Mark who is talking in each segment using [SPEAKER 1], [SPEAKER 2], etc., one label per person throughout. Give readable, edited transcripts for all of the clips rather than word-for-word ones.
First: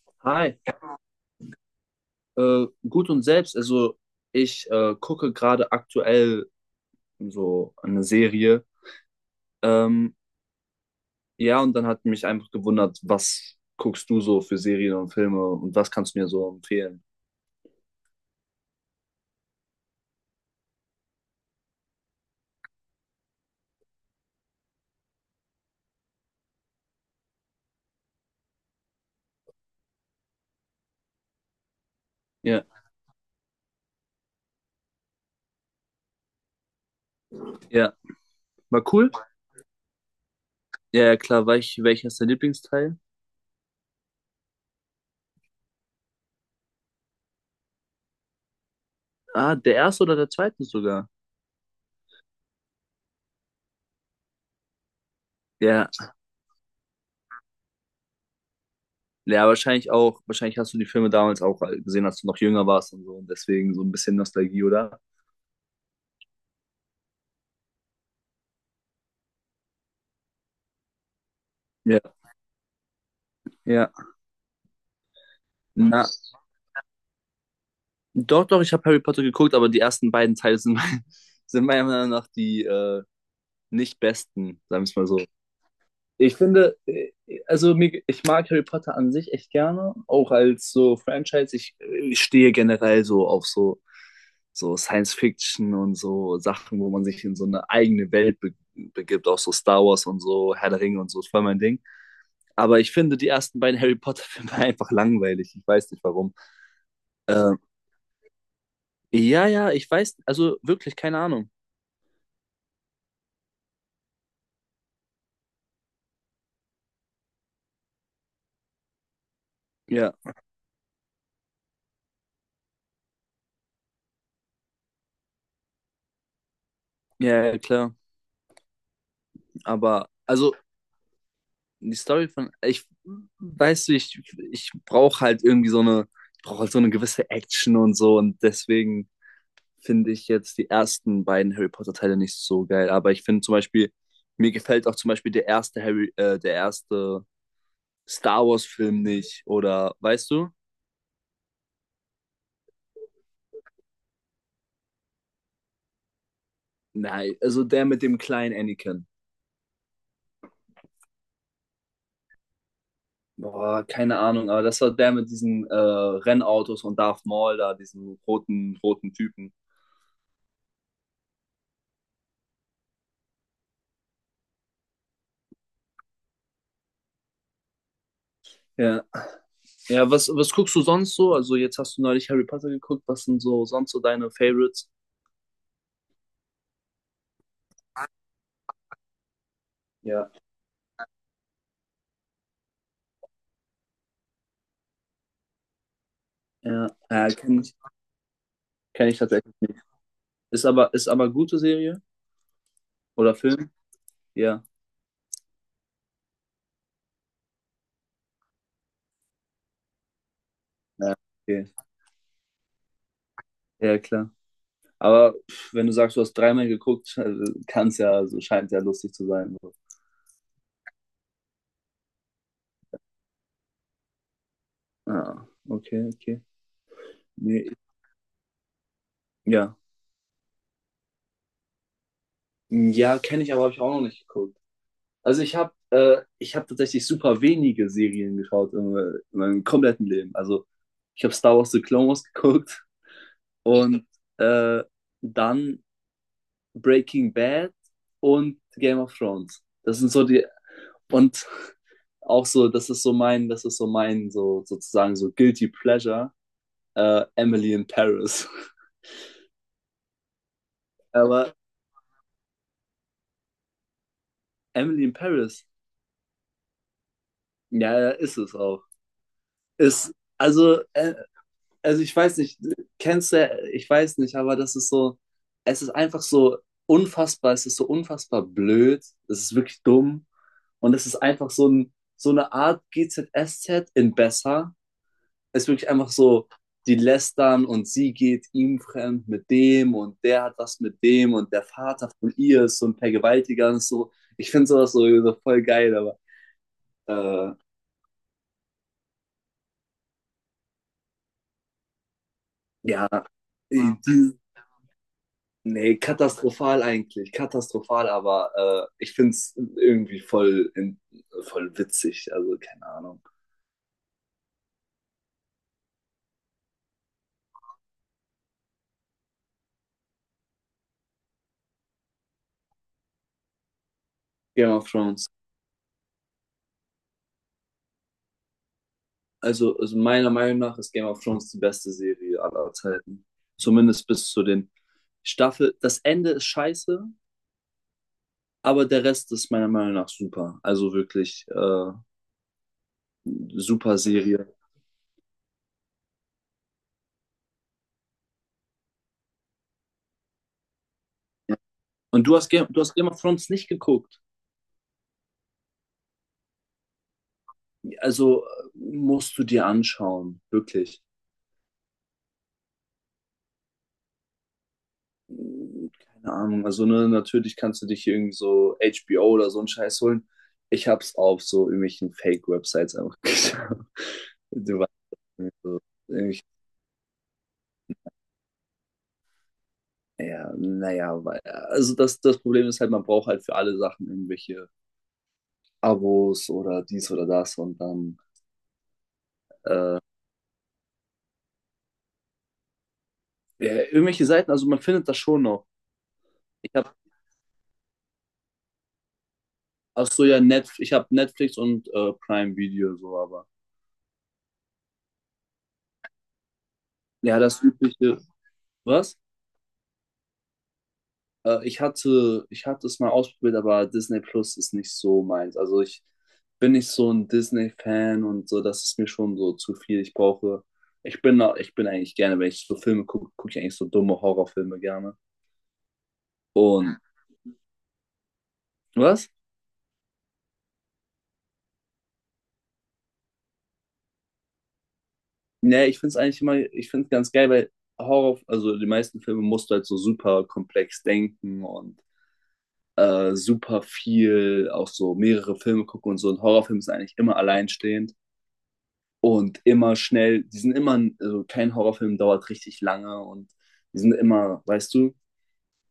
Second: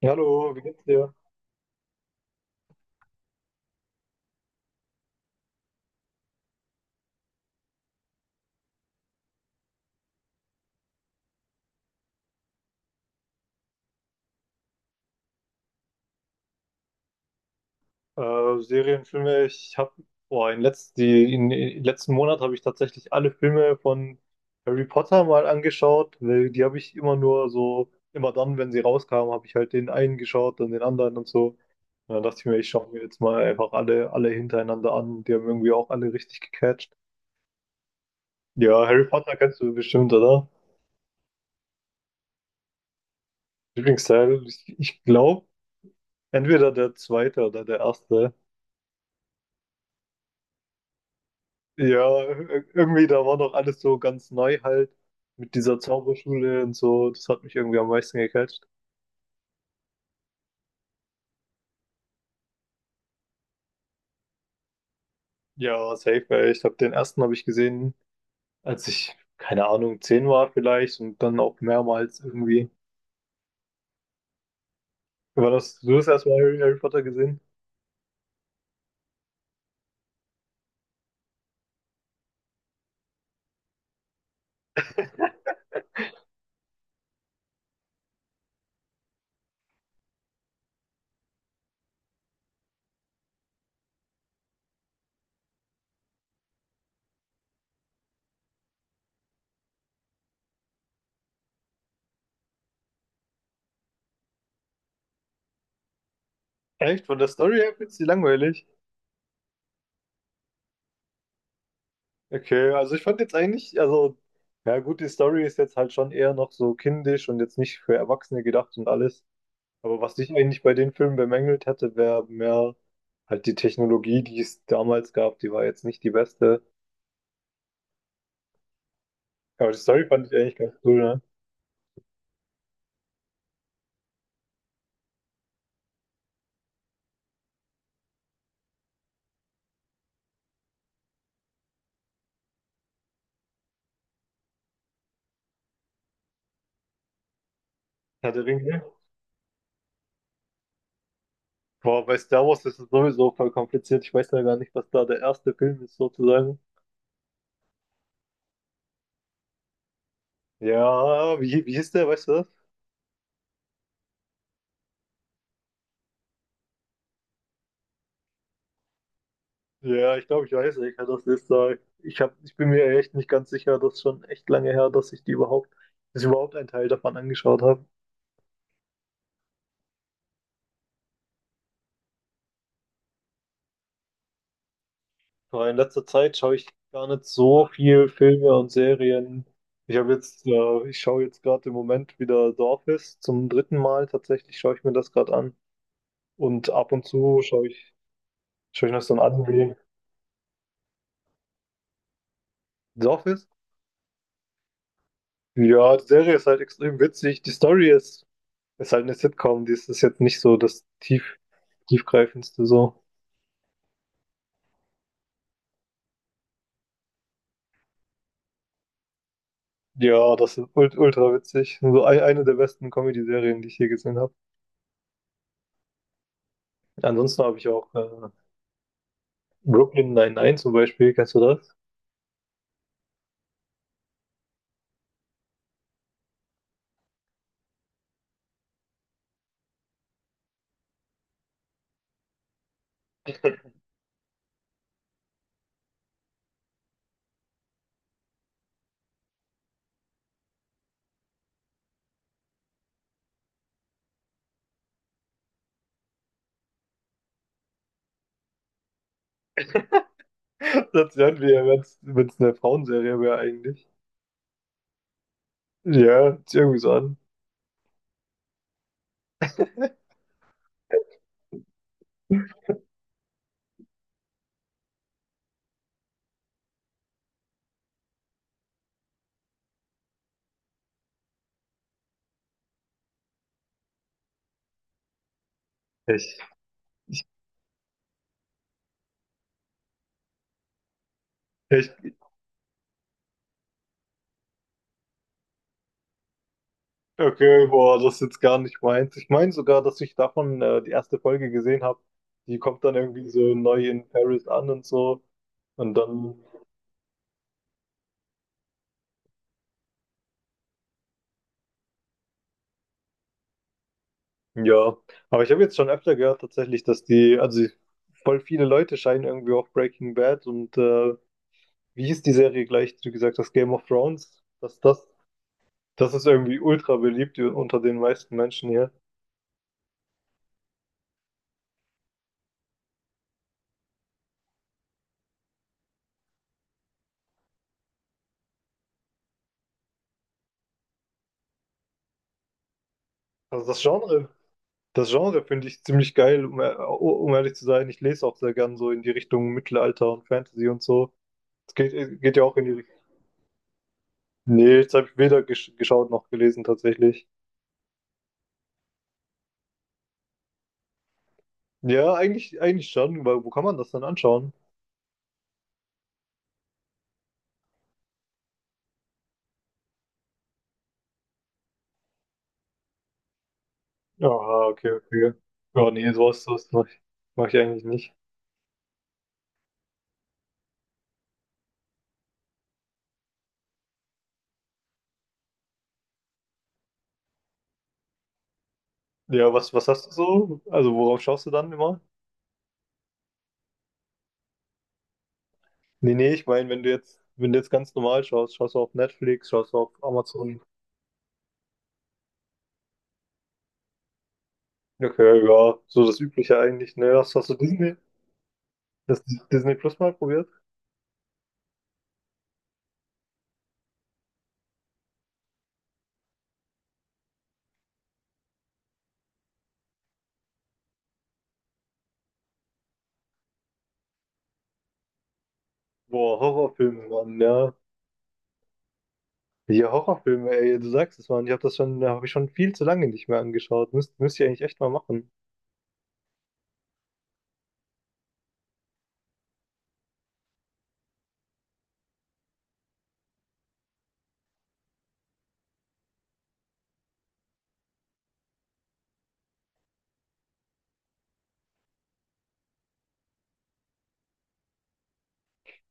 [SPEAKER 1] Ja, hallo,
[SPEAKER 2] Hi,
[SPEAKER 1] wie geht's dir?
[SPEAKER 2] gut und selbst. Also ich gucke gerade aktuell so eine Serie. Ähm, ja, und dann hat mich einfach gewundert, was guckst du so für Serien und Filme und was kannst du mir so empfehlen?
[SPEAKER 1] Serien, Filme, ich habe, boah, in letz die, in letzten Monat habe ich tatsächlich alle Filme von Harry Potter mal angeschaut, weil die habe ich immer nur so, immer dann, wenn sie rauskamen, habe ich halt den einen geschaut und den anderen und so. Und dann dachte ich mir,
[SPEAKER 2] Ja,
[SPEAKER 1] ich schaue mir jetzt mal einfach alle hintereinander an. Die haben irgendwie auch alle richtig gecatcht.
[SPEAKER 2] ja, war
[SPEAKER 1] Ja, Harry
[SPEAKER 2] cool.
[SPEAKER 1] Potter kennst du bestimmt, oder?
[SPEAKER 2] Ja, ja, klar. Welcher ist dein Lieblingsteil?
[SPEAKER 1] Lieblingsteil, ich glaube, entweder der zweite oder der erste.
[SPEAKER 2] Ah, der erste oder der zweite sogar?
[SPEAKER 1] Ja, irgendwie, da war noch alles so ganz neu halt mit dieser
[SPEAKER 2] Ja,
[SPEAKER 1] Zauberschule und so. Das hat mich irgendwie am meisten gecatcht.
[SPEAKER 2] ja, wahrscheinlich auch, wahrscheinlich hast du die Filme damals auch gesehen, als du noch jünger warst und so. Und deswegen so ein bisschen Nostalgie, oder?
[SPEAKER 1] Ja, safe, ey. Ich habe den ersten habe ich gesehen, als ich, keine Ahnung, 10 war vielleicht, und dann auch
[SPEAKER 2] Ja,
[SPEAKER 1] mehrmals irgendwie.
[SPEAKER 2] ja.
[SPEAKER 1] War das, du
[SPEAKER 2] Na,
[SPEAKER 1] hast erstmal Harry Potter gesehen?
[SPEAKER 2] doch, doch, ich habe Harry Potter geguckt, aber die ersten beiden Teile sind, sind meiner Meinung nach die nicht besten, sagen wir es mal so. Ich finde, also mir, ich mag Harry Potter an sich echt gerne, auch als so Franchise. Ich stehe generell so auf so, so Science Fiction und so Sachen, wo man sich in so eine eigene Welt be begibt, auch so Star Wars und so, Herr der Ringe und so, ist voll mein Ding. Aber ich finde die ersten beiden Harry Potter-Filme einfach langweilig. Ich weiß nicht warum.
[SPEAKER 1] Echt? Von der Story
[SPEAKER 2] Ähm,
[SPEAKER 1] her findest du die langweilig?
[SPEAKER 2] ja, ja, ich weiß, also wirklich, keine Ahnung.
[SPEAKER 1] Okay, also ich fand jetzt eigentlich, also, ja gut, die Story ist jetzt halt schon eher noch so kindisch und jetzt nicht für Erwachsene gedacht und alles. Aber
[SPEAKER 2] Ja,
[SPEAKER 1] was ich eigentlich bei den Filmen bemängelt hätte, wäre mehr halt die Technologie, die es damals gab, die war jetzt nicht die beste.
[SPEAKER 2] ja, ja, klar.
[SPEAKER 1] Aber die Story
[SPEAKER 2] Aber,
[SPEAKER 1] fand ich
[SPEAKER 2] also
[SPEAKER 1] eigentlich ganz cool, ne?
[SPEAKER 2] die Story von, ich, weißt du, ich brauche halt irgendwie so eine, ich brauche halt so eine gewisse Action und so und deswegen finde ich jetzt die ersten beiden Harry Potter Teile nicht so geil, aber ich finde zum Beispiel, mir gefällt auch zum Beispiel der erste der erste
[SPEAKER 1] Herr der
[SPEAKER 2] Star Wars
[SPEAKER 1] Ringe.
[SPEAKER 2] Film nicht oder, weißt du?
[SPEAKER 1] Boah, bei Star Wars ist es sowieso voll kompliziert. Ich weiß ja gar nicht, was da der erste Film ist, sozusagen.
[SPEAKER 2] Nein, also der mit dem kleinen Anakin.
[SPEAKER 1] Ja, wie hieß der, weißt du das?
[SPEAKER 2] Boah, keine Ahnung, aber das war der mit diesen Rennautos und Darth Maul da, diesen roten, roten Typen.
[SPEAKER 1] Ja, ich glaube, ich weiß, ich kann das nicht sagen. Ich bin mir echt nicht ganz sicher, das ist schon echt lange her, dass ich überhaupt einen Teil davon angeschaut habe.
[SPEAKER 2] Ja. Ja, was, was guckst du sonst so? Also jetzt hast du neulich Harry Potter geguckt. Was sind so sonst so deine Favorites?
[SPEAKER 1] Aber in letzter Zeit schaue ich gar nicht so viel Filme und Serien. Ich habe
[SPEAKER 2] Ja,
[SPEAKER 1] jetzt, äh, ich schaue jetzt gerade im Moment wieder The Office zum 3. Mal. Tatsächlich schaue ich mir das gerade an. Und
[SPEAKER 2] Ja,
[SPEAKER 1] ab und
[SPEAKER 2] äh,
[SPEAKER 1] zu
[SPEAKER 2] kenne
[SPEAKER 1] schaue
[SPEAKER 2] ich,
[SPEAKER 1] ich, schaue ich noch
[SPEAKER 2] kenn
[SPEAKER 1] so
[SPEAKER 2] ich
[SPEAKER 1] ein
[SPEAKER 2] tatsächlich.
[SPEAKER 1] Anime.
[SPEAKER 2] Ist aber gute Serie
[SPEAKER 1] The
[SPEAKER 2] oder
[SPEAKER 1] Office?
[SPEAKER 2] Film? Ja,
[SPEAKER 1] Ja, die Serie ist halt extrem witzig. Die Story ist, ist halt eine Sitcom. Die ist jetzt nicht so das
[SPEAKER 2] ja, okay.
[SPEAKER 1] tiefgreifendste so.
[SPEAKER 2] Ja, klar. Aber pff, wenn du sagst, du hast dreimal geguckt, kann es ja, also scheint ja lustig zu sein. So.
[SPEAKER 1] Ja, das ist ultra witzig. So eine der besten Comedy-Serien, die ich je gesehen habe.
[SPEAKER 2] Ah, okay, okay.
[SPEAKER 1] Ansonsten habe ich
[SPEAKER 2] Nee,
[SPEAKER 1] auch
[SPEAKER 2] ja.
[SPEAKER 1] Brooklyn Nine-Nine zum Beispiel. Kennst du das?
[SPEAKER 2] Ja, kenne ich, aber habe ich auch noch nicht geguckt. Also ich habe tatsächlich super wenige Serien geschaut in meinem kompletten Leben. Also ich habe Star Wars The Clone Wars geguckt und äh, dann Breaking Bad und Game of Thrones. Das sind so die und auch so, das ist so mein, das ist so mein so sozusagen so guilty pleasure Emily in Paris.
[SPEAKER 1] Das wären
[SPEAKER 2] Aber
[SPEAKER 1] wir ja, wenn es eine Frauenserie wäre eigentlich.
[SPEAKER 2] Emily in Paris,
[SPEAKER 1] Ja, ist irgendwie so an.
[SPEAKER 2] ja, ja, ist es auch. Ist also ich weiß nicht, kennst du, ich weiß nicht, aber das ist so, es ist einfach so unfassbar, es ist so unfassbar blöd, es ist wirklich dumm und es ist einfach so, ein, so eine Art GZSZ in besser. Es ist wirklich einfach
[SPEAKER 1] Ich,
[SPEAKER 2] so, die lästern und sie geht ihm fremd mit dem und der hat was mit dem und der
[SPEAKER 1] ich,
[SPEAKER 2] Vater von ihr ist so ein Vergewaltiger und so. Ich finde sowas so, so voll geil, äh,
[SPEAKER 1] okay, boah, das ist jetzt gar nicht meins. Ich meine sogar, dass ich davon die erste Folge gesehen habe. Die kommt dann
[SPEAKER 2] ja,
[SPEAKER 1] irgendwie so neu in
[SPEAKER 2] die,
[SPEAKER 1] Paris an und so. Und
[SPEAKER 2] nee,
[SPEAKER 1] dann,
[SPEAKER 2] katastrophal eigentlich, katastrophal, ich find's irgendwie voll, in, voll witzig, also keine Ahnung.
[SPEAKER 1] ja. Aber ich habe jetzt schon öfter gehört tatsächlich, dass die, also voll viele Leute scheinen irgendwie auf Breaking Bad und wie hieß die Serie gleich, die du gesagt hast, Game of Thrones,
[SPEAKER 2] Game
[SPEAKER 1] dass
[SPEAKER 2] of
[SPEAKER 1] das,
[SPEAKER 2] Thrones.
[SPEAKER 1] das ist irgendwie ultra beliebt unter den meisten Menschen hier.
[SPEAKER 2] Also meiner Meinung nach ist Game of Thrones die beste Serie aller Zeiten. Zumindest bis zu den Staffel. Das Ende ist scheiße, aber der Rest ist meiner Meinung nach super. Also wirklich,
[SPEAKER 1] Also das
[SPEAKER 2] super
[SPEAKER 1] Genre,
[SPEAKER 2] Serie.
[SPEAKER 1] das Genre finde ich ziemlich geil, um ehrlich zu sein. Ich lese auch sehr gern so in die Richtung Mittelalter und Fantasy und so.
[SPEAKER 2] Ja.
[SPEAKER 1] Es
[SPEAKER 2] Und
[SPEAKER 1] geht ja auch in die
[SPEAKER 2] Du hast
[SPEAKER 1] Richtung.
[SPEAKER 2] Game of Thrones nicht geguckt.
[SPEAKER 1] Nee, jetzt habe ich weder geschaut noch gelesen tatsächlich.
[SPEAKER 2] Also musst du dir anschauen, wirklich.
[SPEAKER 1] Ja, eigentlich schon, weil wo kann man das dann anschauen?
[SPEAKER 2] Keine Ahnung. Also, ne, natürlich kannst du dich hier irgendwie so HBO oder so einen Scheiß holen. Ich hab's auf so irgendwelchen Fake-Websites einfach geschaut.
[SPEAKER 1] Aha,
[SPEAKER 2] Du
[SPEAKER 1] okay,
[SPEAKER 2] weißt,
[SPEAKER 1] okay.
[SPEAKER 2] irgendwie so,
[SPEAKER 1] Ja, nee,
[SPEAKER 2] irgendwie-
[SPEAKER 1] sowas mach ich eigentlich nicht.
[SPEAKER 2] ja, naja, weil, also das, das Problem ist halt, man braucht halt für alle Sachen irgendwelche Abos oder dies oder das und dann
[SPEAKER 1] Ja, was hast du so? Also worauf schaust du dann immer?
[SPEAKER 2] ja, irgendwelche Seiten, also man findet das schon noch.
[SPEAKER 1] Nee, nee, ich meine,
[SPEAKER 2] Ich hab,
[SPEAKER 1] wenn du jetzt ganz normal schaust, schaust du auf Netflix, schaust du auf
[SPEAKER 2] ach so, ja,
[SPEAKER 1] Amazon?
[SPEAKER 2] net ich hab Netflix und Prime Video so, aber
[SPEAKER 1] Okay, ja, so das Übliche eigentlich, ne?
[SPEAKER 2] ja,
[SPEAKER 1] Hast du
[SPEAKER 2] das
[SPEAKER 1] Disney,
[SPEAKER 2] übliche, was?
[SPEAKER 1] das Disney Plus mal probiert?
[SPEAKER 2] Ich hatte es mal ausprobiert, aber Disney Plus ist nicht so meins. Also ich bin nicht so ein Disney-Fan und so, das ist mir schon so zu viel. Ich brauche, ich bin eigentlich gerne, wenn ich so Filme gucke, gucke ich eigentlich so dumme Horrorfilme gerne.
[SPEAKER 1] Boah,
[SPEAKER 2] Und
[SPEAKER 1] Horrorfilme, Mann, ja.
[SPEAKER 2] was?
[SPEAKER 1] Ja, Horrorfilme, ey, du sagst es, Mann. Ich habe das schon, habe ich schon viel zu lange nicht mehr angeschaut. Müsst ihr eigentlich echt mal machen.
[SPEAKER 2] Nee, ich finde es eigentlich immer, ich finde es ganz geil, weil Horror, also die meisten Filme musst du halt so super komplex denken und super viel, auch so mehrere Filme gucken und so. Ein Horrorfilm ist eigentlich immer alleinstehend. Und immer schnell, die sind immer, also kein Horrorfilm dauert richtig lange und die sind immer, weißt du,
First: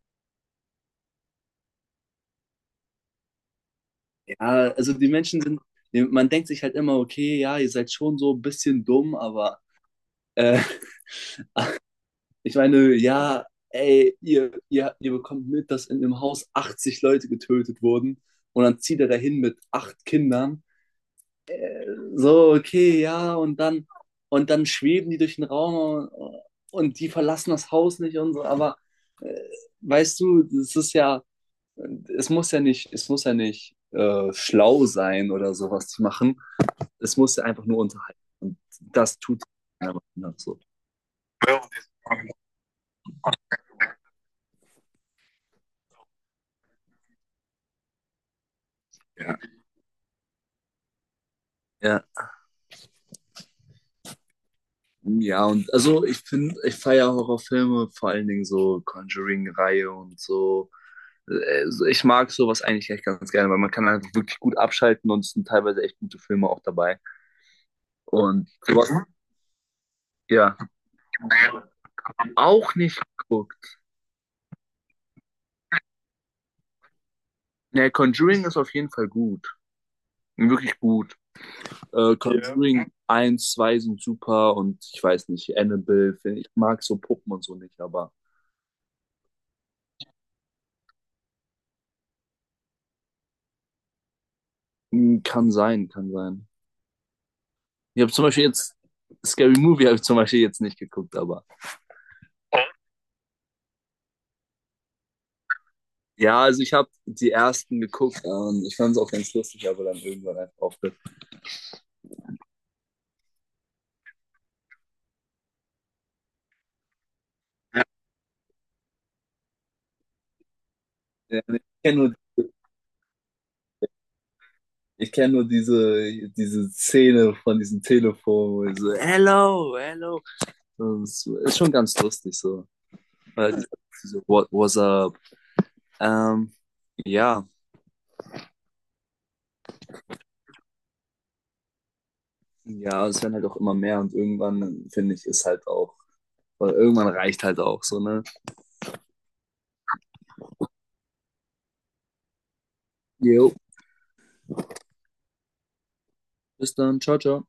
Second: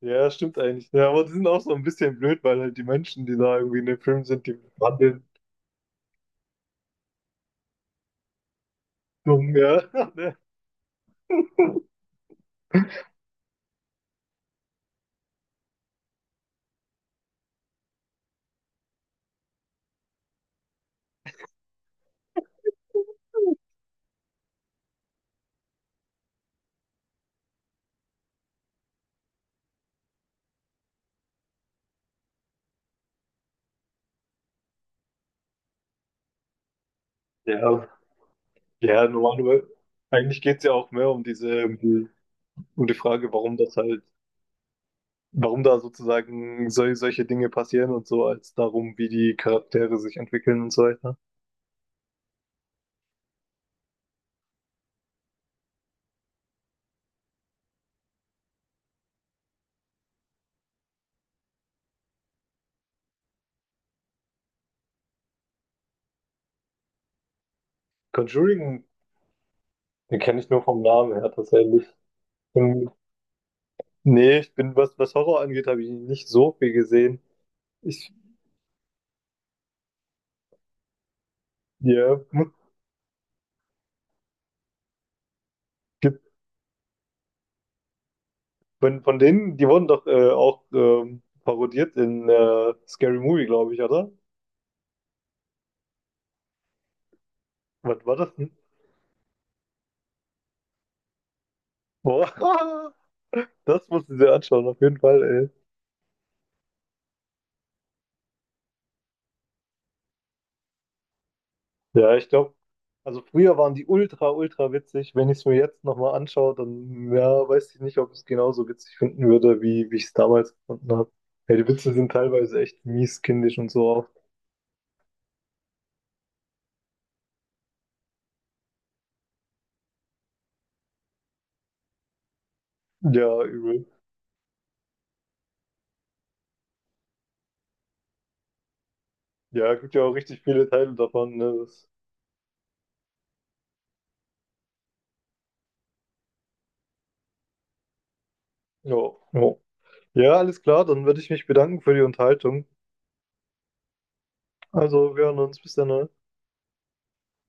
[SPEAKER 1] Ja, stimmt eigentlich. Ja, aber die sind auch so ein bisschen blöd, weil halt die Menschen, die da irgendwie in dem Film
[SPEAKER 2] ja,
[SPEAKER 1] sind, die
[SPEAKER 2] also die
[SPEAKER 1] wandeln
[SPEAKER 2] Menschen sind, die- man denkt sich halt immer, okay, ja, ihr seid schon so ein bisschen dumm,
[SPEAKER 1] dumm,
[SPEAKER 2] aber
[SPEAKER 1] ja.
[SPEAKER 2] äh, ich meine, ja, ey, ihr bekommt mit, dass in dem Haus 80 Leute getötet wurden und dann zieht er dahin mit acht Kindern. So, okay, ja, und dann schweben die durch den Raum und die verlassen das Haus nicht und so, äh, weißt du, das ist ja, es muss ja nicht, es muss ja nicht schlau sein oder sowas zu machen. Es muss ja einfach nur
[SPEAKER 1] Ja,
[SPEAKER 2] unterhalten. Und
[SPEAKER 1] ja,
[SPEAKER 2] das tut
[SPEAKER 1] normalerweise.
[SPEAKER 2] keiner
[SPEAKER 1] Aber
[SPEAKER 2] anders
[SPEAKER 1] eigentlich
[SPEAKER 2] so.
[SPEAKER 1] geht's ja auch mehr um
[SPEAKER 2] Ja.
[SPEAKER 1] diese, um die Frage, warum das halt warum da sozusagen solche Dinge passieren und so, als darum, wie die Charaktere sich entwickeln und so weiter.
[SPEAKER 2] Ja. Ja, und also ich finde, ich feiere Horrorfilme, vor allen Dingen so Conjuring-Reihe und so. So, ich mag sowas eigentlich echt ganz gerne, weil man kann einfach wirklich gut abschalten und es sind teilweise echt gute Filme auch dabei. Und
[SPEAKER 1] Conjuring,
[SPEAKER 2] sowas,
[SPEAKER 1] den kenne ich
[SPEAKER 2] ja,
[SPEAKER 1] nur vom Namen her tatsächlich.
[SPEAKER 2] auch
[SPEAKER 1] Ähm,
[SPEAKER 2] nicht geguckt.
[SPEAKER 1] Nee, ich bin, was, was Horror angeht, habe ich nicht so viel gesehen.
[SPEAKER 2] Ne,
[SPEAKER 1] Ich,
[SPEAKER 2] Conjuring ist auf jeden Fall gut. Wirklich gut.
[SPEAKER 1] ja, hm,
[SPEAKER 2] Conjuring 1, 2 sind super und ich weiß nicht, Annabelle,
[SPEAKER 1] gibt-
[SPEAKER 2] find ich mag so Puppen und so nicht, aber
[SPEAKER 1] von denen, die wurden doch auch parodiert in Scary Movie, glaube ich, oder?
[SPEAKER 2] mh, kann sein, kann sein. Ich
[SPEAKER 1] Was
[SPEAKER 2] habe
[SPEAKER 1] war
[SPEAKER 2] zum
[SPEAKER 1] das
[SPEAKER 2] Beispiel
[SPEAKER 1] denn?
[SPEAKER 2] jetzt Scary Movie habe ich zum Beispiel jetzt nicht geguckt, aber
[SPEAKER 1] Boah, das musst du dir anschauen, auf jeden Fall, ey.
[SPEAKER 2] ja, also ich habe die ersten geguckt und ich fand es auch ganz lustig, aber dann irgendwann einfach aufgehört.
[SPEAKER 1] Ja, ich glaube, also früher waren die ultra witzig. Wenn ich es mir jetzt nochmal anschaue, dann ja, weiß ich nicht, ob ich es genauso witzig finden würde, wie ich es damals gefunden habe.
[SPEAKER 2] Ja,
[SPEAKER 1] Ja,
[SPEAKER 2] ich
[SPEAKER 1] die Witze sind
[SPEAKER 2] kenne nur,
[SPEAKER 1] teilweise echt mies, kindisch und so auch.
[SPEAKER 2] ich kenn nur diese, diese Szene von diesem Telefon, wo ich so, hello, hello. Und ist schon ganz lustig so.
[SPEAKER 1] Ja,
[SPEAKER 2] Weil diese-
[SPEAKER 1] übel.
[SPEAKER 2] What, what's up? Ähm, ja,
[SPEAKER 1] Ja, gibt ja auch richtig viele Teile davon. Ne? Das,
[SPEAKER 2] ja, es werden halt auch immer mehr und irgendwann, finde ich, ist halt auch, weil irgendwann reicht halt auch so, ne?
[SPEAKER 1] ja, ja. Ja, alles klar, dann würde ich mich bedanken für die Unterhaltung.
[SPEAKER 2] Jo,
[SPEAKER 1] Also, wir hören uns. Bis dann, ne?
[SPEAKER 2] bis dann, ciao, ciao.